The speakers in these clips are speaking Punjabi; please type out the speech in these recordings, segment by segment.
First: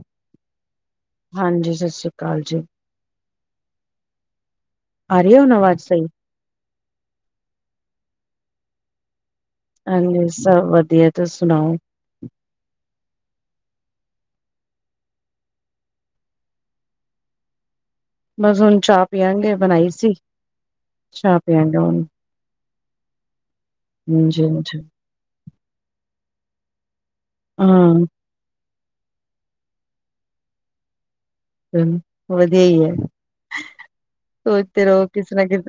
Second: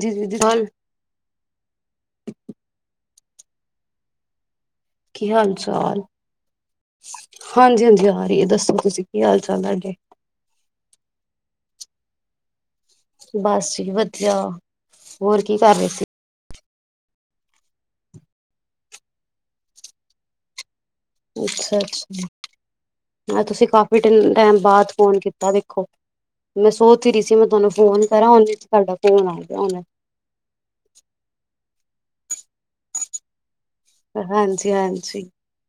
ਜੀ ਦੀਦੀ ਹਾਲ ਹਾਂਜੀ ਸਤਿ ਸ੍ਰੀ ਅਕਾਲ ਜੀ ਕੀ ਆਰੀ ਹਾਲ ਹੁਣ ਆਵਾਜ਼ ਚਾਲ ਸਹੀ ਹਾਂਜੀ ਹਾਂਜੀ ਆ ਰਹੀ ਹੈ ਦੱਸੋ ਤੁਸੀਂ ਕੀ ਹਾਲ ਚਾਲ ਤੁਹਾਡੇ ਹਾਂਜੀ ਸਭ ਵਧੀਆ ਤੁਸੀ ਸੁਣਾਓ ਬਸ ਜੀ ਵਧੀਆ ਹੋਰ ਕੀ ਕਰ ਰਹੇ ਸੀ ਬਸ ਹੁਣ ਚਾਹ ਪੀਆਂਗੇ ਬਣਾਈ ਸੀ ਚਾਹ ਅੱਛਾ ਪਿਆਂਗੇ ਹੁਣ ਅੱਛਾ ਮੈਂ ਤੁਸੀਂ ਕਾਫੀ ਹਾਂਜੀ ਹਾਂਜੀ ਟਾਈਮ ਬਾਅਦ ਫੋਨ ਕੀਤਾ ਦੇਖੋ ਮੈਂ ਸੋਚ ਰੀ ਸੀ ਮੈਂ ਤੁਹਾਨੂੰ ਹਾਂ ਫੋਨ ਕਰਾਂ ਨੇ ਤੁਡਾ ਫੋਨ ਆ ਗਿਆ ਹੁਣੇ ਹੂੰ ਵਧੀਆ ਹੀ ਹੈ ਹਾਂਜੀ ਸੋਚਦੇ ਰਹੋ ਹਾਂਜੀ ਕਿਸੇ ਨਾ ਕਿਸ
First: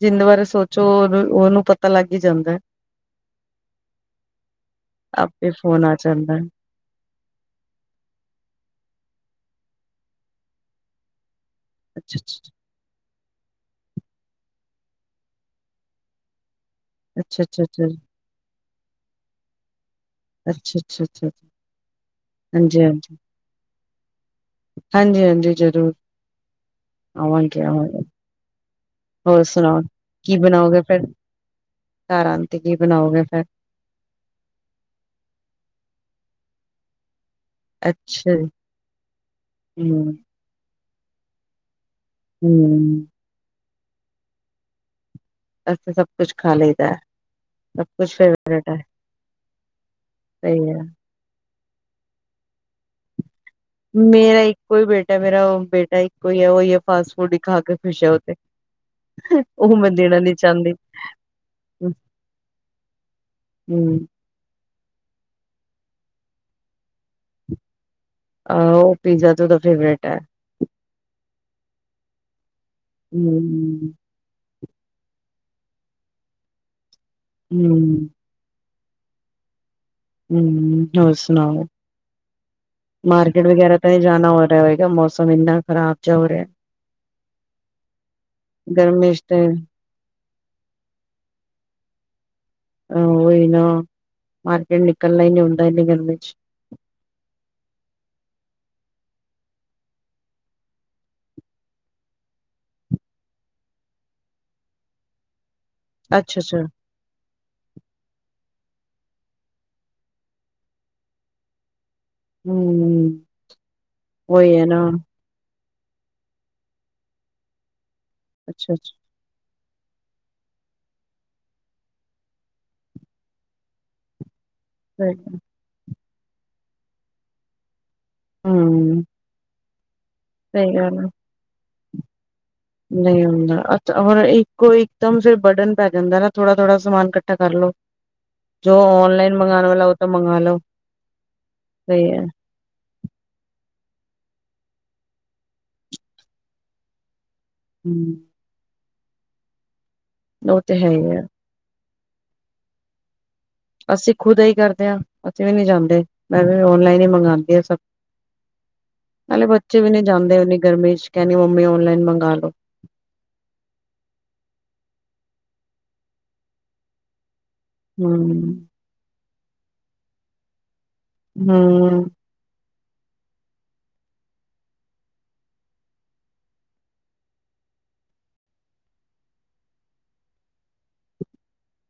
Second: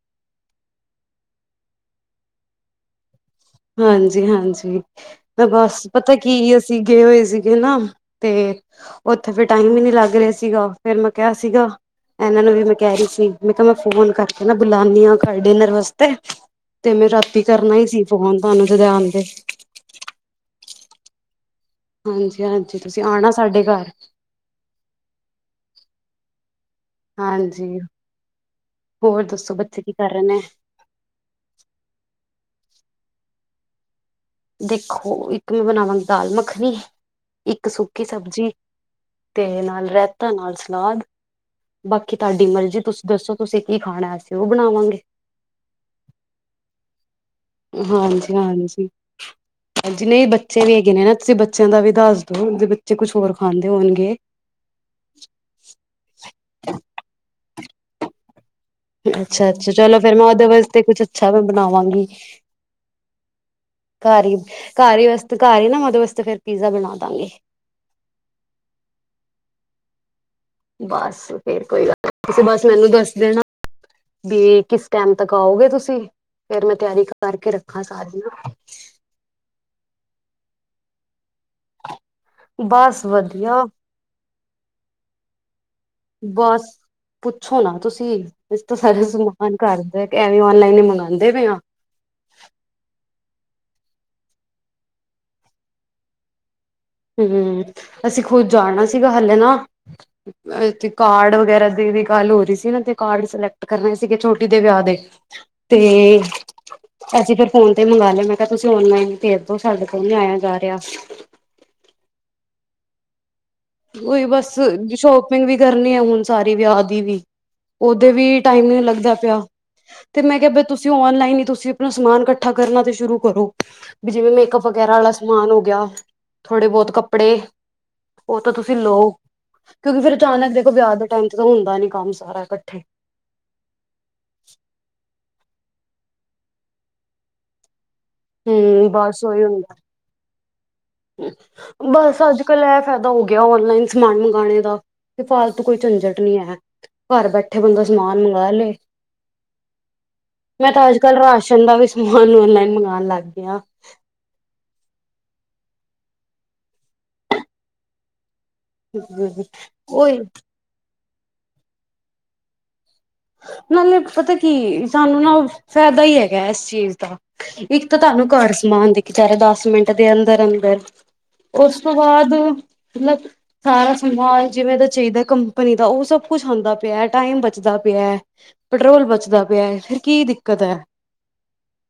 ਜਿੰਦੇ ਬਾਰੇ ਸੋਚੋ ਉਹਨੂੰ ਉਹਨੂੰ ਪਤਾ ਲੱਗ ਹੀ ਜਾਂਦਾ ਹੈ। ਹਾਂਜੀ- ਹਾਂਜੀ ਆਪੇ ਫੋਨ ਬਸ ਆ ਪਤਾ ਜਾਂਦਾ ਹੈ। ਕੀ ਅਸੀਂ ਗਏ ਹੋਏ ਸੀਗੇ ਨਾ ਤੇ ਉੱਥੇ ਫਿਰ ਟਾਈਮ ਹੀ ਨੀ ਲੱਗ ਰਿਹਾ ਸੀਗਾ ਫੇਰ ਮੈਂ ਕਿਹਾ ਸੀਗਾ ਅੱਛਾ ਇਹਨਾਂ ਅੱਛਾ ਨੂੰ ਵੀ ਮੈਂ ਕਹਿ ਰਹੀ ਸੀ। ਮੈਂ ਕਿਹਾ ਮੈਂ ਫੋਨ ਕਰਕੇ ਨਾ ਬੁਲਾਨੀ ਹਾਂ ਡਿਨਰ ਵਾਸਤੇ ਤੇ ਮੈਂ ਅੱਛਾ ਰਾਤੀ ਅੱਛਾ ਕਰਨਾ ਹੀ ਸੀ। ਹੋਣ ਤੁਹਾਨੂੰ ਜਾਣਦੇ। ਅੱਛਾ- ਅੱਛਾ -ਅੱਛਾ ਹਾਂਜੀ -ਹਾਂਜੀ ਤੁਸੀਂ ਆਉਣਾ ਸਾਡੇ ਘਰ ਹਾਂਜੀ ਹਾਂਜੀ ਜ਼ਰੂਰ ਆਵਾਂਗੇ ਹਾਂਜੀ -ਆਵਾਂਗੇ। ਹੋਰ ਦੱਸੋ ਸੁਣਾਓ ਬੱਚੇ ਕਰ ਰਹੇ ਕੀ ਨੇ ਬਣਾਓਗੇ ਫਿਰ ਘਰ ਆਉਣ ਤੇ ਕੀ ਬਣਾਓਗੇ ਫਿਰ ਦੇਖੋ ਇੱਕ ਮੈਂ ਬਣਾਵਾਂਗੀ ਦਾਲ ਮੱਖਣੀ ਇੱਕ ਸੁੱਕੀ ਅੱਛਾ ਸਬਜ਼ੀ ਜੀ ਤੇ ਨਾਲ ਹਮ ਰਾਇਤਾ ਨਾਲ ਸਲਾਦ ਬਾਕੀ ਤੁਹਾਡੀ ਮਰਜ਼ੀ ਹੂੰ, ਤੁਸੀਂ ਦੱਸੋ ਤੁਸੀਂ ਕੀ ਖਾਣਾ ਅਸੀਂ ਉਹ ਬਣਾਵਾਂਗੇ ਅਸੀ ਤੇ ਸਭ ਕੁਛ ਖਾ ਲਈਦਾ। ਸਭ ਕੁਛ ਹਾਂਜੀ- ਫੇਵਰੇਟ ਹੈ, ਹਾਂਜੀ- ਹਾਂਜੀ ਜੀ ਨਹੀਂ ਬੱਚੇ ਸਹੀ ਵੀ ਹੈ। ਹੈਗੇ ਨੇ ਨਾ ਤੁਸੀਂ ਬੱ ਬੱਚਿਆਂ ਦਾ ਵੀ ਦੱਸ ਦੋ ਜ ਬੱਚੇ ਕੁਛ ਹੋਰ ਖਾਂਦੇ ਹੋਣਗੇ। ਮੇਰਾ ਇੱਕੋ ਹੀ ਬੇਟਾ ਮੇਰਾ ਬੇਟਾ ਇੱਕੋ ਹੀ ਹੈ ਉਹੀ ਹੈ ਫਾਸਟ ਫੂਡ ਹੀ ਖਾ ਕੇ ਖੁਸ਼ ਹੈ ਉਹ ਤੇ ਅੱਛਾ- ਅੱਛਾ ਉਹ ਚਲੋ ਫਿਰ ਦੇਣਾ ਮੈਂ ਨੀ ਉਹਦੇ ਚਾਹੁੰਦੀ, ਵਾਸਤੇ ਕੁਛ ਅੱਛਾ ਮੈਂ ਬਣਾਵਾਂਗੀ। ਹੂੰ, ਘਰ ਹੀ ਘਰ ਹੀ ਵਾਸਤੇ ਘਰ ਹੀ ਨਾ ਮਦੇ ਵਾਸਤੇ ਫੇਰ ਪੀਜ਼ਾ ਬਣਾ ਦਾਂਗੀ ਆਹੋ ਪੀਜ਼ਾ ਤੇ ਉਹਦਾ ਫੇਵਰੇਟ ਹੈ। ਬਸ ਫੇਰ ਕੋਈ ਗੱਲ ਨੀ ਤੁਸੀ ਬਸ ਮੈਨੂੰ ਦੱਸ ਦੇਣਾ ਹੂੰ, ਵੀ ਕਿਸ ਟੈਮ ਤੱਕ ਆਓਗੇ ਤੁਸੀਂ? ਫੇਰ ਮੈਂ ਤਿਆਰੀ ਕਰਕੇ ਰੱਖਾਂ ਹੂੰ, ਸਾਰੀਆਂ। ਹੂੰ ਹੋਰ ਸੁਣਾਓ ਬਸ ਮਾਰਕਿਟ ਵਧੀਆ। ਵਗੈਰਾ ਤਾਂ ਨਈ ਜਾਣਾ ਹੋਰ ਹੋਏਗਾ ਮੌਸਮ ਏਨਾ ਖ਼ਰਾਬ 'ਚ ਹੋ ਰਿਆ। ਬਸ ਪੁੱਛੋ ਨਾ ਤੁਸੀਂ ਇਸ ਤੋਂ ਸਾਰਾ ਗਰਮੀ ਚ ਤੇ ਸਮਾਨ ਘਰ ਬੈ ਐਵੇਂ ਓਨਲਾਈਨ ਈ ਮੰਗਾਂਦੇ ਪਏ ਆਂ। ਓਹੀ ਨਾ ਮਾਰਕੀਟ ਨਿਕਲਣਾ ਈ ਨੀ ਹੁੰਂਦਾ ਇਨੇ ਗਰਮੀੇ 'ਚ ਹੂੰਅਂ ਅਸੀਂ ਖੁੱਦ ਜਾਣਾ ਸੀਗਾ ਹਲੇੇ ਨਾ ਏਥੇ ਕਾਰਡ ਵਗੈਰਾ ਦੇ ਵੀ ਗੱਲ ਓ ਰੀ ਸੀ ਨਾ ਤੇ ਕਾਰਡ ਸਿਲੈਕਟ ਕਰਨੇ ਸੀਗੇ ਛੋਟੀ ਦੇ ਵਿਆਹ ਦੇ। ਤੇ ਅੱਛਾ-ਅੱਛਾ, ਅਸੀੇ ਫੇਰ ਫੋਨ ਤੇ ਮੰਗਵਾ ਲਿਆ ਮੈਂ ਕਿਆ ਤੁਸੀਂ ਓਨਲਾਈਨ ਭੇਜ ਦੋ ਸਾਡੇ ਕੋਲ ਨੀ ਆਇਆ ਜਾ ਰਿਆ। ਹੂੰ ਨਈ ਬਸ ਉਹੀ ਹੈ ਨਾ, ਸ਼ਾਪਿੰਗ ਵੀ ਕਰਨੀ ਐ ਹੁਣ ਸਾਰੀ ਵਿਆਹ ਦੀ ਵੀ ਓਦੇ ਵੀ ਟਾਈਮ ਨਈ ਅੱਛਾ-ਅੱਛਾ, ਲੱਗਦਾ ਪਿਆ। ਤੇ ਮੈਂ ਕਿਆ ਬਈ ਤੁਸੀਂ ਓਨਲਾਈਨ ਈ ਤੁਸੀਂ ਆਪਣਾ ਸਮਾਨ ਕੱਠਾ ਕਰਨਾ ਤੇ ਸ਼ੁਰੂ ਕਰੋ ਵੀ ਜਿਵੇਂ ਮੇਕਪ ਵਗੈਰਾ ਅਲਾ ਸਮਾਨ ਓ ਗਿਆ ਥੋੜੇ ਬੋਤ ਕੱਪੜੇ ਓ ਤਾਂ ਤੁਸੀਂ ਹੂੰ। ਲਓ ਕਿਉਂਕਿ ਫੇਰ ਅਚਾਨਕ ਦੇਖੋ ਸਹੀ ਵਿਆ ਗੱਲ ਦੇ ਆ ਟਾਈਮ ਤੇ ਤਾਂ ਹੁੰਦਾ ਨੀ ਕੰਮ ਸਾਰਾ ਇਕੱਠੇ ਨਹੀਂ ਹੁੰਦਾ ਅੱਛਾ ਔਰ ਇੱਕ ਕੋ ਇੱਕ ਦਮ ਫਿਰ ਬਡਨ ਪੈ ਜਾਂਦਾ ਨਾ ਥੋੜ੍ਹਾ- ਥੋੜ੍ਹਾ ਸਮਾਨ ਕੱਠਾ ਕਰ ਲੋ। ਜੋ ਹਮ ਬਸ ਔਨਲਾਈਨ ਉਹੀ ਮੰਗਾਣ ਹੁੰਦਾ ਅਲਾ ਓ ਤੇ ਮੰਗਾ ਲੋ। ਸਹੀ ਬਸ ਹੈ ਅੱਜ ਕੱਲ ਐ ਫੈਦਾ ਓ ਗਿਆ ਔਨਲਾਈਨ ਸਮਾਨ ਮੰਗਣੇ ਦਾ ਤੇ ਫਾਲਤੂ ਕੋਈ ਝੰਜਟ ਨਈ ਐ ਘਰ ਬੈਠੇ ਬੈਠੇ ਬੰਦਾ ਸਮਾਨ ਹਮ ਮੰਗਾ ਲੇ। ਉਹ ਮੈਂ ਤੇ ਹੈ ਅੱਜ ਹੀ ਕੱਲ੍ਹ ਆ ਰਾਸ਼ਨ ਦਾ ਵੀ ਸਮਾਨ ਔਨਲਾਈਨ ਮੰਗਾਣ ਲੱਗ ਗਿਆ ਅਸੀਂ ਖੁਦ ਏਹੀ ਕਰਦੇ ਆਂ ਅਸੀਂ ਵੀ ਨੀ ਜਾਂਦੇ ਮੈਂ ਵੀ ਔਨਲਾਈਨ ਹੀ ਮੰਗਾਂਦੀ ਆਂ ਸਭ ਨਾਲੇ ਬੱਚੇ ਵੀ ਨਈ ਉਹੀ ਜਾਂਦੇ ਏਨੀ ਗਰਮੀ 'ਚ ਕਹਿੰਣੀ ਮੰਮੀ ਔਨਲਾਈਨ ਮੰਗਾ ਲਓ। ਨਾਲੇ ਪਤਾ ਕੀ ਏ ਸਾਨੂੰ ਨਾ ਫਾਇਦਾ ਈ ਐਗਾ ਏਸ ਚੀਜ਼ ਦਾ। ਇੱਕ ਤਾਂ ਤੁਆਨੂੰ ਹਮ ਘਰ ਸਮਾਨ ਦੇ ਕੇ ਜਾਂਦਾ ਦਸ ਮਿੰਟ ਦੇ ਅੰਦਰ -ਅੰਦਰ। ਓਸ ਤੋਂ ਹਮ ਬਾਅਦ- ਮਲਬ ਸਾਰਾ ਸਮਾਨ ਜਿਵੇਂ ਦਾ ਚਾਈਦਾ ਕੰਪਨੀ ਦਾ, ਓ ਸਭ ਕੁੱਛ ਆਉਂਦਾ ਪਿਆ ।ਟਾਈਮ ਬਚਦਾ ਪਿਆ । ਪਿਆ। ਪੈਟਰੋਲ ਬਚਦਾ ਪਿਆ ਐ। ਫਿਰ ਕੀ ਦਿੱਕਤ ਐ।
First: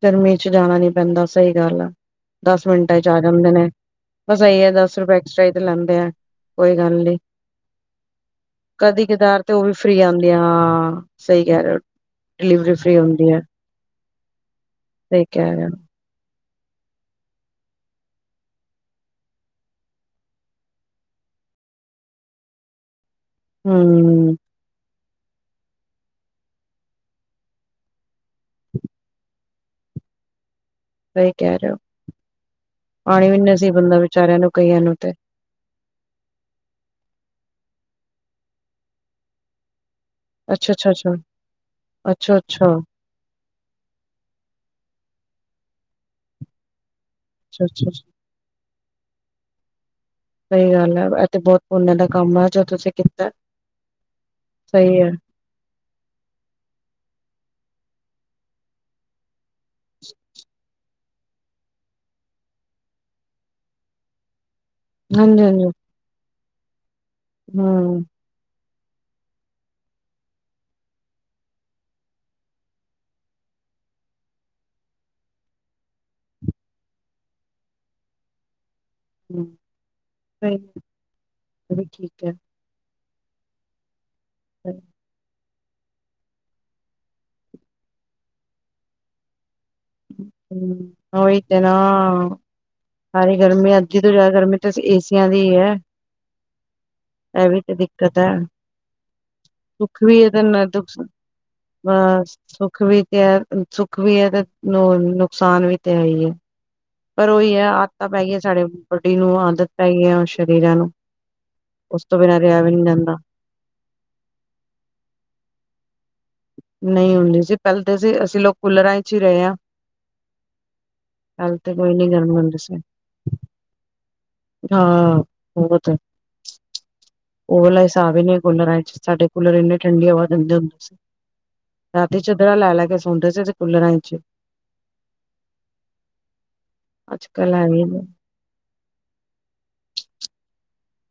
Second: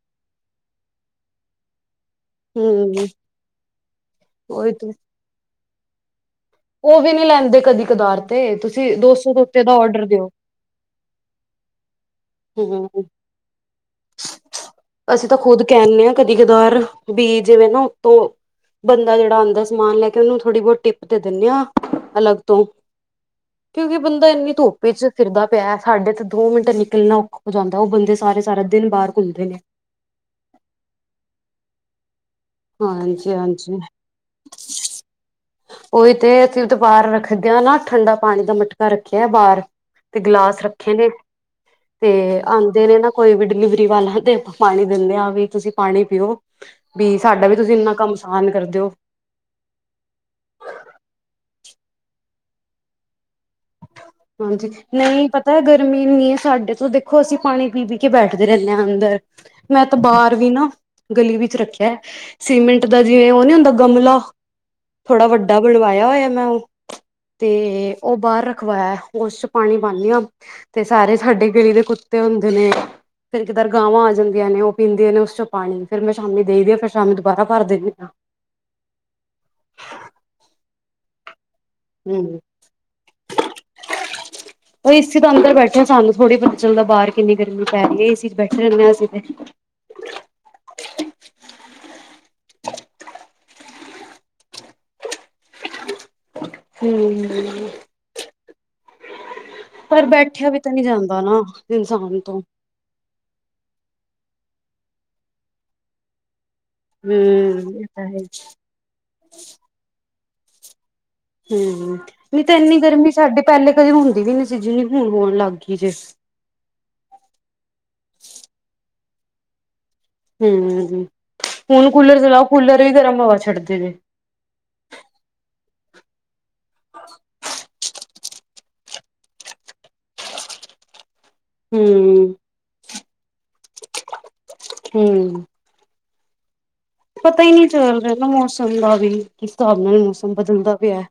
ਗਰਮੀ ਚ ਜਾਣਾ ਨੀ ਪੈਂਦਾ। ਸਈ ਗੱਲ ਆ। ਦਸ ਮਿੰਟਾਂ' ਹਮ ਚ ਆ ਜਾਂਦੇ ਨੇ। ਬਸ ਏਈ ਐ ਉਹੀ ਤੇ ਦਸ ਰੁਪਏ ਐਕਸਟਰਾ ਈ ਤੇ ਲੈਂਦੇ ਆ। ਕੋਈ ਗੱਲ ਉਹ ਵੀ ਨੀ ਲੈਂਦੇ ਕਦਾਰ ਤੇ ਤੁਸੀਂ ।ਕਦੀ- ਦੋ ਸੌ ਦੇ ਕਦਾਰ ਤੇ ਉੱਤੇ ਓ ਵੀ ਦਾ ਫ੍ਰੀ ਔਡਰ ਦਿਓ। ਆਂਦੀਆ। ਆ-ਸਈ- ਯਾਰ, ਡਿਲੀਵਰੀ ਫ੍ਰੀ ਹੂੰ ਹੁੰਦੀ ਐ। ਅਸੀਂ ਤਾਂ ਖੁਦ ਕੈਨੇ ਆਂ, ਕਦੀ- ਕਦਾਰ, ਵੀ ਜਿਵੇਂ ਨਾ ਉੱਤੋਂ- ਬੰਦਾ ਜੇੜਾ ਆਂਉਦਾ ਸਮਾਨ ਲੈ ਕੇ ਉਨੂੰ ਥੋੜ੍ਹੀ- ਬੋਤ ਦਿੱਕਤ ਹੋ ਦਿੰਦੇ ਆ ਅਲੱਗ ਤੋਂ। ਕਿਉਂਕਿ ਬੰਦਾ ਹੂੰ ਏਨੀ ਧੁੱਪ 'ਚ ਫਿਰਦਾ ਪਿਆ। ਸਾਡੇ ਤੇ ਦੋ ਮਿੰਟ ਨਿਕਲ- ਨਿਕਲਣਾ ਔਖਾ ਓ ਜਾਂਦਾ। ਓ ਬੰਦੇ ਸਾਰੇ ਸਾਰਾ ਦਿਨ ਬਾਰ ਘੁੰਮਦੇ ਨੇ। ਸਈ ਕਿਹਾ ਰਹੇ ਓ ।ਪਾਣੀ ਵੀ ਨਸੀਬ ਹਾਂਜੀ-ਹਾਂਜੀ। ਨੀ ਹੁੰਦਾ ਵਿਚਾਰਿਆਂ ਨੂੰ ਕਈਆਂ ਨੂੰ ਤੇ। ਓ ਤੇ ਅਸੀਂ ਵੀ ਤੇ ਬਾਹਰ ਰੱਖਦੇ ਆ ਨਾ। ਠੰਡਾ ਪਾਣੀ ਦਾ ਮਟਕਾ ਰੱਖਿਆ ਬਾਹਰ। ਤੇ ਗਲਾਸ ਅੱਛਾ ਅੱਛਾ ਰੱਖੇ ਨੇ। ਅੱਛਾ ਤੇ ਅੱਛਾ ਅੱਛਾ ਆਂਦੇ ਨੇ ਨਾ ਕੋਈ ਵੀ- ਡਿਲੀਵਰੀ ਵਾਲਾ ਤੇ ਆਪਾਂ ਪਾਣੀ ਦਿੰਦੇ ਆ ਵੀ ਤੁਸੀਂ ਪਾਣੀ ਪੀਓ ਵੀ। ਸਾਡਾ ਵੀ ਅੱਛਾ ਤੁਸੀਂ ਅੱਛਾ ਏਨਾ ਕੰਮ ਆਸਾਨ ਕਰਦੇ ਓ। ਉਨਾਂ ਦਾ ਕੰਮ ਆ ਜੋ ਤੁਸੀਂ ਕੀਤਾ। ਹਾਂਜੀ। ਸਹੀ ਹੈ ਨਹੀਂ, ਪਤਾ ਗਰਮੀ ਏਨੀ ਐ ਸਾਡੇ ਤੋਂ ਦੇਖੋ ਅਸੀਂ ਪਾਣੀ- ਪੀ -ਪੀ ਕੇ ਬੈਠਦੇ ਰੇਨੇ ਆਂ ਅੰਦਰ ।ਮੈਂ ਤਾਂ ਬਾਰ ਵੀ ਨਾ- ਗਲੀ ਵਿੱਚ ਰੱਖਿਆ। ਸੀਮਿੰਟ ਦਾ ਜਿਵੇਂ ਓ ਨੀ ਹੁੰਦਾ ਗਮਲਾ। ਥੋੜਾ ਹਾਂਜੀ ਵੱਡਾ ਹਾਂਜੀ ਬਣਵਾਇਆ ਹੋਇਆ ਮੈਂ ਓ। ਤੇ ਹੂੰ ਉਹ ਬਾਰ ਰਖਵਾਇਆ। ਉਸ ਚ ਪਾਣੀ ਪਾਉਂਦੀ ਹਾਂ। ਤੇ ਸਾਰੇ ਸਾਡੇ ਗਿਲੀ ਦੇ ਕੁੱਤੇ ਹੁੰਦੇ ਨੇ। ਫਿਰ ਕਿਧਾਰ ਗਾਵਾਂ ਆ ਜਾਂਦੀਆਂ ਨੇ। ਉਹ ਪੀਂਦੀਆਂ ਨੇ ਉਸ ਚੋਂ ਪਾਣੀ ਫਿਰ ਮੈਂ ਸ਼ਾਮੀ ਦੇਈਦੀ। ਫਿਰ ਸ਼ਾਮੀ ਦੁਬਾਰਾ ਭਰ ਦਿੰਦੀ ਹਾਂ। ਹੂੰ ਚ ਠੀਕ ਹੈ। ਹਮ ਉਹ ਇਸ ਤੋਂ ਅੰਦਰ ਬੈਠੇ ਸਾਨੂੰ ਥੋੜ੍ਹੀ ਪਤਾ ਚੱਲਦਾ ਬਾਹਰ ਕਿੰਨੀ ਗਰਮੀ ਪੈ ਰਹੀ ਹੈ। ਇਸ ਚ ਬੈਠੇ ਰਹਦੇ ਹਾਂ ਅਸੀਂ ਤੇ। ਵਟ ਨਾ [unintelligible] ਸਾਰੇ ਗਰਮੀ ਅੱਜ ਤੋਂ ਜ਼ਿਆਦਾ ਗਰਮੀ ਤੇ ਏ ਦੀ ਹੈ। ਇਹ ਵੀ ਹਮ ਤੇ ਦਿੱਕਤ ਹੈ। ਸੁੱਖ ਪਰ ਵੀ ਹੈ ਤੇ ਬੈਠਿਆ ਨਾਲ ਤਾਂ ਨਹੀਂ ਦੁੱਖ ਜਾਂਦਾ ਨਾ ਇਨਸਾਨ -ਸੁੱਖ। ਤੋਂ ਸੁੱਖ ਵੀ ਤੇ ਸੁੱਖ ਵੀ ਹੈ। ਨੂੰ ਨੁਕਸਾਨ ਵੀ ਤੇ ਹੈ ਹੀ ਹੈ। ਹਮ ਪਰ ਉਹੀ ਹੈ ਇਹ ਤਾਂ ਆਦਤਾਂ ਪੈ ਹੈ ਗਿਆਂ। ਸਾਡੇ ਬੋਡੀ ਨੂੰ ਆਦਤ ਪੈ ਗਈ ਹੈ ਸਰੀਰਾਂ ਨੂੰ। ਹਮ। ਉਸ ਤੋਂ ਬਿਨਾਂ ਨਹੀਂ ਤਾਂ ਰਿਹਾ ਵੀ ਇੰਨੀ ਗਰਮੀ ਜਾਂਦਾ ਸਾਡੀ ਪਹਿਲੇ ਕਦੀ ਹੁੰਦੀ ਵੀ ਨਹੀਂ ਸੀ। ਜਿੰਨੀ ਹੁਣ ਹੋਣ ਲੱਗ ਗਈ ਜੇ ਨਹੀਂ ਹੁੰਦੀ ਸੀ। ਪਹਿਲਾਂ ਤਾਂ ਸੀ ਅਸੀਂ ਲੋਕ ਕੂਲਰਾਂ ਵਿਚ ਹੀ ਰਹੇ ਹਾਂ। ਹਮ ਪਹਿਲੇ ਤੇ ।ਹੁਣ ਕੋਈ ਨੀ ਕੂਲਰ ਗਰਮੀ ਚਲਾਓ, ਹੁੰਦੀ ਸੀ ਕੂਲਰ ਵੀ ਗਰਮ ਹਵਾ ਛੱਡਦੇ ਨੇੇ ਹਾਂ। ਉਹ ਤਾਂ ਹੈ। ਉਹ ਓਸ ਆ ਨੇ ਕੂਲਰਾਂ ਚ, ਸਾਡੇ ਕਲਰ ਇੰਨੀ ਠੰਡੀ ਹਵਾ ਦਿੰਦੇ ਹੁੰਦੇ ਸੀ। ਰਾਤੀ ਹੂੰ ਚੱਦਰਾ ਲੈ -ਲੈ ਕੇ ਸੌਦੇ ਸੀ। ਕੂਲਰਾ ਚ, ਹੂੰ ਪਤਾ ਹੀ ਨਹੀਂ ਚੱਲ ਰਿਹਾ ਨਾ ਮੌਸਮ ਦਾ ਵੀ। ਕਿਸ ਹਿਸਾਬ ਨਾਲ ਮੌਸਮ ਬਦਲਦਾ ਪਿਆ।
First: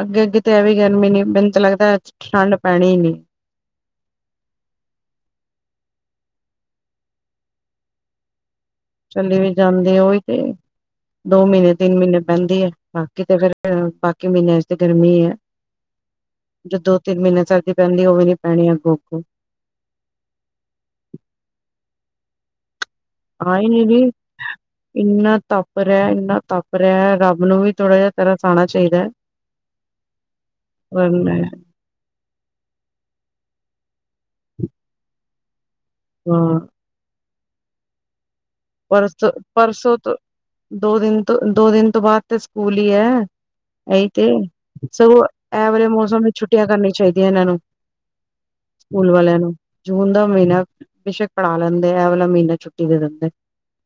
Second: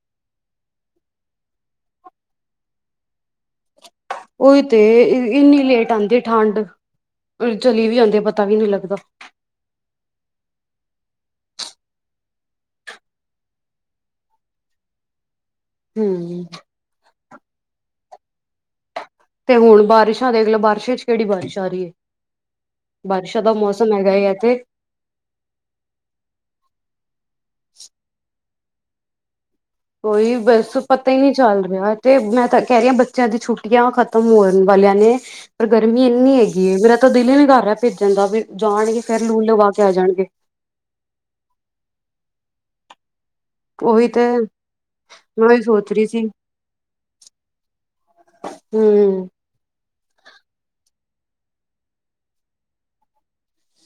ਅੱਗੇ- ਅੱਗੇ ਤੇ ਐ ਵੀਂ ਗਰਮੀ ਨਹੀਂ ਮੈਨੂੰ ਲੱਗਦਾ ਠੰਡ ਪੈਣੀ ਨਹੀਂ। ਉਹੀ ਤੇ ਇੰਨੀ ਲੇਟ ਆਉਂਦੀ ਠੰਡ। ਚਲੀ ਵੀ ਜਾਂਦੇ ਪਤਾ ਵੀ ਨਹੀਂ ਲੱਗਦਾ। ਚਲੀ ਵੀ ਜਾਂਦੇ ਆ ਉਹੀ ਤੇ ਦੋ ਮਹੀਨੇ, ਤਿੰਨ ਮਹੀਨੇ ਪੈਂਦੇ ਹੈ ।ਬਾਕੀ ਤਾਂ ਫੇਰ ਬਾਕੀ ਮਹੀਨੇ ਤੇ ਗਰਮੀ ਹੈ। ਹੂੰ ਜੋ ਦੋ, ਤਿੰਨ ਮਹੀਨੇ ਸਰਦੀ ਪੈਂਦੀ ਉਹ ਵੀ ਨੀ ਪੈਣੀੱ ਅੱਗੋ। ਤੇ ਹੁਣ ਬਾਰਿਸ਼ਾਂ ਦੇ ਅਗਲੇ ਬਾਰਿਸ਼ਾਂ ਚ ਕਿਹੜੀ ਬਾਰਿਸ਼ ਆ ਰਹੀ ਹੈ। ਬਾਰਸ਼ਾ ਦਾ ਆ ਹੀ ਨੀ ਮੌਸਮ ਰਹੀ ਹੈਗਾ ਥ ਇੰਨਾ ਤਪ ਰਿਹਾ ਇੰਨਾ ਤਪ ਰਿਹਾ ਰੱਬ ਨੂੰ ਵੀ ਥੋੜਾ ਜਿਹਾ ਤਰਾ ਸ ਆਉਣਾ ਚਾਹੀਦਾ ਹੈ ਕੋਈ ਬਸ ਪਤਾ ਹੀ ਨਹੀਂੀ ਚੱਲ ਰਿਹਾ ਤੇ ਮੈਂ ਤਾਂ ਕਹਿ ਰਹੀ ਹਾਂ ਬੱਚਿਆਂ ਦੀ ਛੁੱਟੀਆਂ ਖਤਮ ਤਾਂ ਮੋਰਨ ਵਾਲਿਆਂ ਨੇ ਪਰ ਗਰਮੀ ਇੰਨੀ ਹਾਂ ਹੈਗੀ ਏ ਵੀੇਰਾ ਤਾਂ ਦਿਲ ਹੀ ਨੀ ਕਰ ਰਿਹਾ ਭੇਜਣ ਦਾ ਵੀ ਜਾਣਗੇ ਫੇਰ ਪਰਸੋਂ ਲੂ ਲਵਾ ਕੇ ਆ ਪਰਸੋਂ ਤੋਂ ਜਾਣਗੇ। ਦੋ ਦਿਨ ਤੋਂ ਦੋ ਦਿਨ ਤੋਂ ਬਾਅਦ ਤੇ ਸਕੂਲ ਹੀ ਹੈ ਇਹੀ ਤੇ ਸਗੋਂ ਮੈਂ ਉਹੀ ਐਵਰੇਜ ਸੋਚ ਰਹੀ ਮੌਸਮ ਸੀ ਵਿੱਚ ਛੁੱਟੀਆਂ ਕਰਨੀੀਆਂ ਚਾਹੀਦੀਆਂ ਇਹਨਾਂ ਨੂੰ ਸਕੂਲ ਹੂੰ ਵਾਲਿਆਂ ਨੂੰ ਜੂਨ ਦਾ ਮਹੀਨਾ ਬੇਸ਼ੱਕ ਪੜਾ ਲੈਂਦੇ ਇਹ ਵਾਲਾ ਮਹੀਨਾ ਛੁੱਟੀ ਦੇ ਦਿੰਦੇ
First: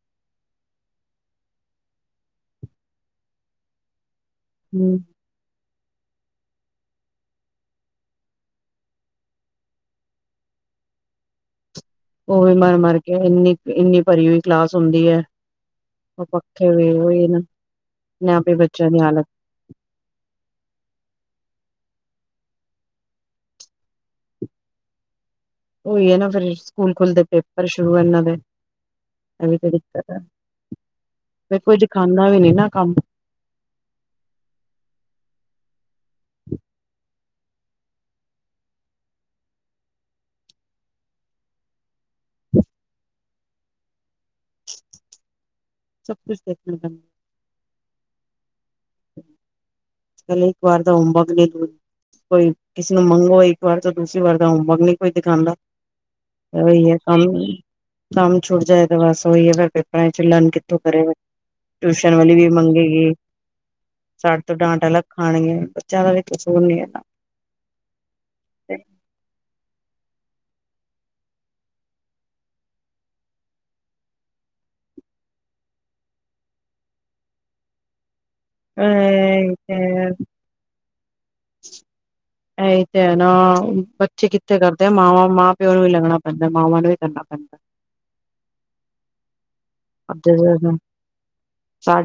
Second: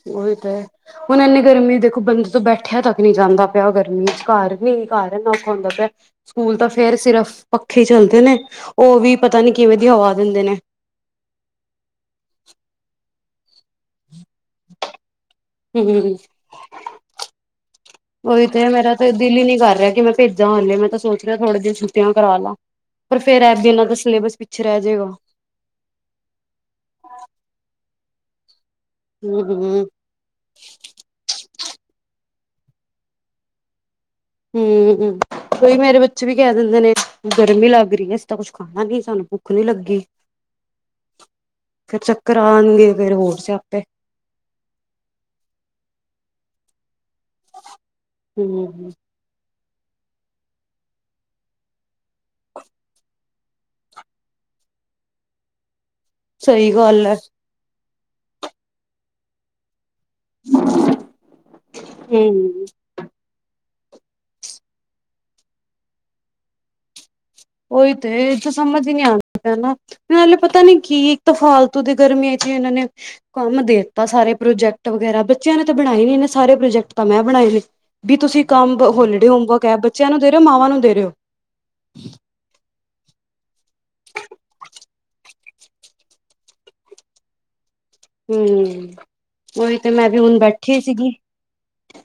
ਉਹੀ ਤਾਂ ਹੈ ਹੁਣ ਇੰਨੀ ਗਰਮੀ ਦੇਖੋ ਬੰਦੇ ਤੋਂ ਬੈਠਿਆ ਤੱਕ ਨਹੀਂੀ ਜਾਂਦਾ ਪਿਆ ਗਰਮੀ ਘਰ ਨੀ ਹਮ ਘਰਨਾ ਔਖ ਹੁੰਦਾ ਪਿਆ ਸਕੂਲ ਤਾਂ ਫੇਿਰ ਸਿਰਫ ਪੱਖੇ ਚੱਲਦੇ ਨੇ ਉਹ ਵੀ ਪਤਾ ਨੀ ਕਿਵੇਂ ਦੀ ਹਵਾ ਦਿੰਦੇ ਨੇ [unintelligible] ਉਹ ਵੀ ਮਰ ਮਰ ਕੇ ਇੰਨੀ ਇੰਨੀ ਭਰੀ ਹੋਈ ਕਲਾਸ ਹੁੰਦੀ ਹੈ ਹਮ ਉਹ ਪੱਖੇ ਵੀ ਉਹੀ ਨਾ ਨਾ ਉਹੀ ਆਪੇ ਤੇ ਬੱਚਿਆਂ ਮੇਰਾ ਦੀ ਤੇ ਹਾਲਤ ਦਿਲ ਹੀ ਨਹੀਂੀ ਕਰ ਰਿਹਾ ਕਿ ਮੈਂ ਭੇਜਾਂ ੇ ਮੈਂ ਤਾਂ ਸੋਚ ਥੋੜੇ ਜ ਛੱਟਆਂ ਕਰਾ ਲਾ ਪਰ ਫੇਿਰ ਇਹ ਵੀ ਇਹਨਾਂ ਦਾ ਸਿਲੇਬਸ ਪਿੱਛੇ ਰਹਿ ਜਾਏਗਾ ਉਈ ਹੈ ਨਾ ਫਿਰ ਸਕੂਲ ਖੁੱਲਦੇ ਪੇਪਰ ਸ਼ੁਰੂ ਹੈ ਇਹਨਾਂ ਦੇ ਇਹ ਵੀ ਤਰੀ ਹੂੰ ਮੈਂ ਕੁੱਝ ਖਾਂਦਾ ਵੀ ਨੀ ਨਾ ਕੰਮ ਹਮ ਕੋਈ ਮੇਰੇ ਬੱਚੇ ਵੀ ਕਹਿ ਦਿੰਦੇ ਨੇ ਗਰਮੀ ਲੱਗ ਰਹੀ ਹੈ ਇਸ ਤਾਂ ਕੁੱਛ ਖਾਣਾ ਨੀ ਸਾਨੂੰ ਭੁੱਖ ਨੀ ਲੱਗੀ ਫਿਰ ਚੱਕਰ ਆਉਣਗੇ ਫਿਰ ਹੋਰ ਸ ਆਪੇ [unintelligible] ਦੇਖਣਾ ਪੈਂਦਾ ਹਮ ਹਮ। ਕੱਲ ਇੱਕ ਵਾਰ ਦਾ ਹਮਬਕ ਕੋਈ ਕਿਸੇ ਨੂੰ ਮੰਗੋ ਇੱਕ ਵਾਰ ਤਾਂ ਦੂਸਰੀ ਵਾਰ ਹੋਮਵਰਕ ਨਹੀਂ ਕੋਈ ਦਿਖਾਉਦਾ। ਸਹੀ ਉਹੀ ਹੈ ਗੱਲ ਕੰਮ ਕੰਮ ਛੁੱਟ ਜਾਏ ਤੇ ਬਸ ਉਹੀ ਹੈ ਫਿਰਿਰ ਆਪ ਚ ਲਰਨ ਕਿੱਥੋਂ ਕਰੇ ਟਿਊਸ਼ਨ ਵਾਲੀ ਵੀ ਹੂੰ। ਮੰਗੇਗੀ ਸਰ ਤੋਂ ਡਾਂਟ ਅਲਗ ਖਾਣੀਆਂ ਬੱਚਿਆਂ ਦਾ ਵੀ ਕਸੂਰ ਨੀ ਹੈਨਾ। ਉਹੀ ਤੇ ਇਹ ਤਾਂ ਸਮਝ ਹੀ ਨਹੀਂ ਆਉਦੀ ਪਿਆ ਨਾ। ਇਹ ਨਾਲੇ ਪਤਾ ਨੀ ਕੀ ਇੱਕ ਤਾਂ ਫਾਲਤੂ ਦੀ ਗਰਮੀਆਂ ਚ ਇਹਨਾਂ ਨੇ ਕੰਮ ਦੇਤਾ ਸਾਰੇ ਪ੍ਰੋਜੈਕਟ ਵਗੈਰਾ ਬੱਚਿਆਂ ਨੇ ਤਾਂ ਬਣਾਏ ਨੀ ਇਹਨੇ ਸਾਰੇ ਪ੍ਰੋਜੈਕਟ ਤਾਂ ਮੈਂ ਬਣਾਏ ਨੇ ਵੀ ਤੁਸੀਂ ਕੰਮ ਹੋਲੀਡੇ ਇਹੀ ਹੋਮਵਰਕ ਤੇ ਹੈ ਬੱਚਿਆਂ ਨੂੰ ਦੇ ਰਹੇ ਹੋ ਮਾਵਾਂ ਨੂੰ ਦੇ ਰਹੇ ਓ। ਇਹੀ ਤੇ ਹੈ ਨਾ ਬੱਚੇ ਕਿੱਥੇ ਕਰਦੇ ਆ। ਮਾਵਾਂ ਮਾਂ ਪਿਓ ਨੂੰ ਵੀ ਲੱਗਣਾ ਪੈਂਦਾ ਮਾਵਾਂ ਨੂੰ ਵੀ ਕਰਨਾ [inaudible] ਹਮ ਉਹੀ ਤੇ ਮੈਂ ਵੀ ਹੁਣ ਪੈਂਦਾ ਬੈਠੀ ਸੀਗੀ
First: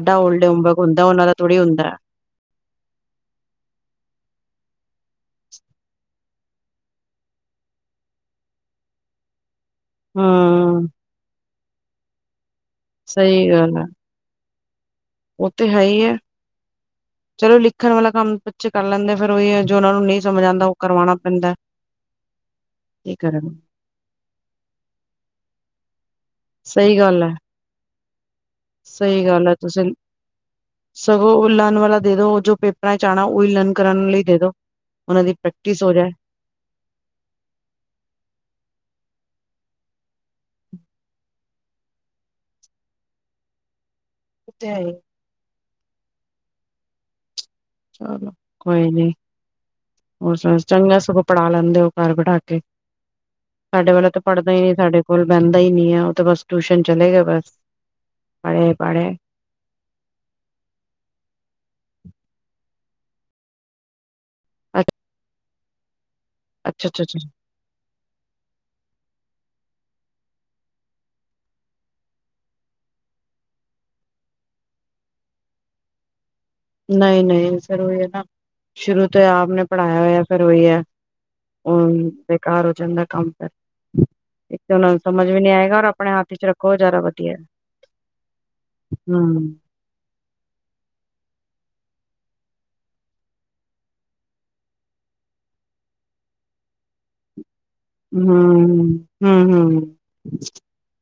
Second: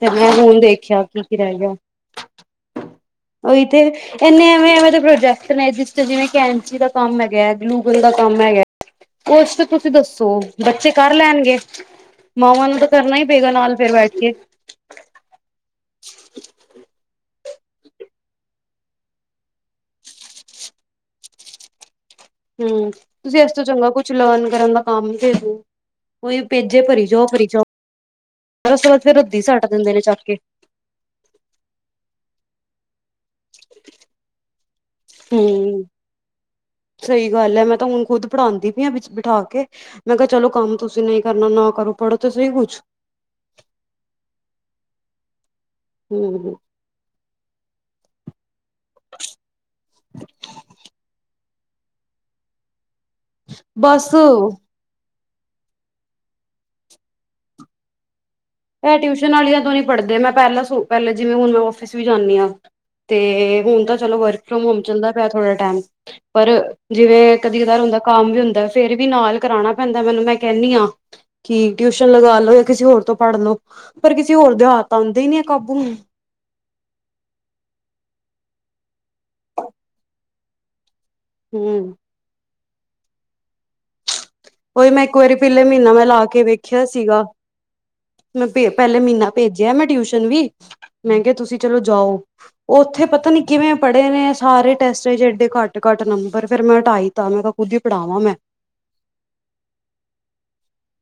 ਤੇ ਮੈਂ ਓਲਡ ਹੁਣ ਹੋਮਵਰਕ ਦੇਖਿਆ ਹੁੰਦਾ ਕੀ ਉਹਨਾਂ ਦਾ ਕੀ ਥੋੜ੍ਹੀ ਗਿਆ। ਹੁੰਦਾ ਉਹੀ ਤੇ ਐਨੇ ਐਵੇਂ ਐਵੇਂ ਪੋਜੇਕਟ ਨੇ ਜਿਸ ਜਿਵੇਂ ਕਿ ਕੈਚੀ ਦਾ ਕੰਮ ਹੈਗਾ, ਗੂਗਲ ਦਾ ਕੰਮ ਹੈਗਾ ਕੁਛ ਤੁਸੀਂ ਦੱਸੋ ਹੂੰ ਬੱਚੇ ਕਰ ਲੈਣਗੇ ਮਾਵਾਂ ਨੂੰ ਤਾਂ ਕਰਨਾ ਹੀ ਸਹੀ ਪਏਗਾ ਨਾਲ ਗੱਲ ਹੈ ਫਿਰ ਬੈਠ ਕੇ‌। ਉਹ ਤੇ ਹੈ ਹੀ ਹੈ। ਚਲੋ ਲਿਖਣ ਵਾਲਾ ਕੰਮ ਬੱਚੇ ਕਰ ਲੈਂਦੇ ਫਿਰ ਉਹੀ ਜੋ ਉਹਨਾਂ ਨੂੰ ਨਹੀਂ ਸਮਝ ਆਉਂਦਾ ਉਹ ਕਰਵਾਉਣਾ ਪੈਂਦਾ। ਹਮ ਕੀ ਤੁਸੀਂ ਇਸ ਕਰਨ ਤੋਂ ਚੰਗਾ ਕੁਛ ਲਰਨ ਕਰਨ ਦਾ ਕੰਮ ਹੀ ਦੇਦੇਓ। ਕੋਈ ਭੇਜੇ ਸਹੀ ਭਰੀ ਗੱਲ ਜਾਓ ਹੈ ਭਰੀ ਜਾਓ। ਉਸ ਤੋਂ ਬਾਅਦ ਫਿਰ ਸਹੀ ਰੱਦੀ ਗੱਲ ਹੈ ਸੱਟ ਤੁਸੀਂ ਦਿੰਦੇ ਨੇ ਚੱਕ ਕੇ ਸਗੋਂ ਲਰਨ ਵਾਲਾ ਦੇ ਦੋ ਜੋ ਜਾਣਾ ਉਇੳ ਲਰਨ ਕਰਨ ਲਈ ਦੇ ਦੋ ਉਹਨਾਂ ਦੀ ਪ੍ਰੈਕਟਿਸ ਹੂੰ ਹੋ ਜਾਏ। ਸਹੀ ਗੱਲ ਹੈ ਮੈਂ ਤਾਂ ਹੁਣ ਖੁਦ ਪੜ੍ਹਾਉਂਦੀ ਪੲਈ ਹਾਂ ਵਿੱਚ ਬਿਠਾ ਕੇ। ਮੈਂ ਕਿਹਾ ਚਲੋ ਕੰਮ ਤੁਸੀਂ ਨਹੀਂ ਕਰਨਾ ਨਾ ਕਰੋ ਪੜ੍ਹੋ ਤੇ ਸਹੀ ਕੁਛ ੳ ਤੇ ਹੈ ਹੀ। ਹਮ ਹਮ। ਚਲੋ ਕੋਈ ਨੀ ਹੋਰ ਚੰਗਾ ਸਗੋ ਪੜਾ ਲੈਂਦੇ ਹੋ ਘਰ ਬਿਠਾ ਕੇ। ਸਾਡੇ ਬਸ ਵਾਲਾ ਤਾਂ ਪੜ੍ਹਦਾ ਹੀ ਇਹ ਨਹੀਂ ਸਾਡੇ ਕੋਲ ਬਹਿੰਦਾ ਹੀ ਨਹੀਂ ਹੈ ਉਹ ਤਾਂ ਬਸ ਟਿਊਸ਼ਨ ਚਲੇਗਾ ਬਸ। ਪੜ੍ਹੇ ਇਹ ਪੜ੍ਹੇ ਟਿਊਸ਼ਨ ਵਾਲੀਆਂ ਤੋਂ ਨੀ ਪੜ੍ਹਦੇ ਮੈਂ ਪਹਿਲਾਂ ਜਿਵੇਂ ਹੁਣ ਮੈਂ ਆਫਿਸ ਵੀ ਜਾਂਦੀ ਹਾਂ। ਤੇ ਹੁਣ ਤਾਂ ਚਲੋ ਵਰਕ ਫਰੋਮ ਹੋਮ ਅੱਛਾ ਚੱਲਦਾ ਪਿਆ ਥੋੜਾ ਟਾਈਮ ਪਰ ਅੱਛਾ ਅੱਛਾ ਜਿਵੇਂ ਕਦੀ ਕਦਾਰ ਹੁੰਦਾ ਕੰਮ ਵੀ ਹੁੰਦਾ ਫੇਰ ਵੀ ਨਾਲ ਕਰਾਉਣਾ ਪੈਂਦਾ ਮੈਨੂੰ ਮੈਂ ਕਹਿੰਦੀ ਹਾਂ ਕਿ ਟਿਊਸ਼ਨ ਲਗਾ ਲੋ ਜਾਂ ਕਿਸੇ ਹੋਰ ਤੋਂ ਪੜ੍ਹ ਲਓ ਪਰ ਕਿਸੇ ਹੋਰ ਦੇ ਹੱਥ ਤਾਂ ਆਉਂਦੇ ਹੀ ਨੀ ਆ ਕਾਬੂ ਨੂੰ ਨਹੀਂ ਨਹੀਂ ਫਿਰ ਉਹੀ ਹੈ ਨਾ ਸ਼ੁਰੂ ਤੋਂ ਆਪ ਨੇ ਪੜ੍ਹਾਇਆ ਹੋਇਆ ਫਿਰ ਉਹੀ ਹੈ। ਹੂੰ ਹਮ ਬੇਕਾਰ ਹੋ ਜਾਂਦਾ ਕੰਮ ਇੱਕ ਤੇ ਉਹਨਾ ਉਹੀ ਨੂੰ ਮੈਂ ਇੱਕ ਸਮਝ ਵਾਰੀ ਵੀ ਨੀ ਪਹਿਲੇ ਆਏਗਾ ਔਰ ਮਹੀਨਾ ਮੈਂ ਆਪਣੇ ਲਾ ਹੱਥ ਕੇ ਵਿਚ ਰੱਖੋ ਵੇਖਿਆ ਜ਼ਿਆਦਾ ਸੀਗਾ ਵਧੀਆ। ਮੈਂ ਪਹਿਲੇ ਹੂੰ ਮਹੀਨਾ ਭੇਜਿਆ ਮੈਂ ਟਿਊਸ਼ਨ ਵੀ ਮੈਂ ਕਿਹਾ ਤੁਸੀਂ ਚਲੋ ਜਾਓ ਉੱਥੇ ਪਤਾ ਨੀ ਕਿਵੇਂ ਪੜ੍ਹੇ ਨੇ ਸਾਰੇ ਟੈਸਟ ਜਿਡੇ ਘੱਟ ਘੱਟ ਨੰਬਰ ਫਿਰ ਮੈਂ ਹਟਾਈ ਤ ਮੈਂ। ਖੁਦ ਹੀ ਪੜ੍ਹਾਵਾਂ ਮੈਂ [unintelligible]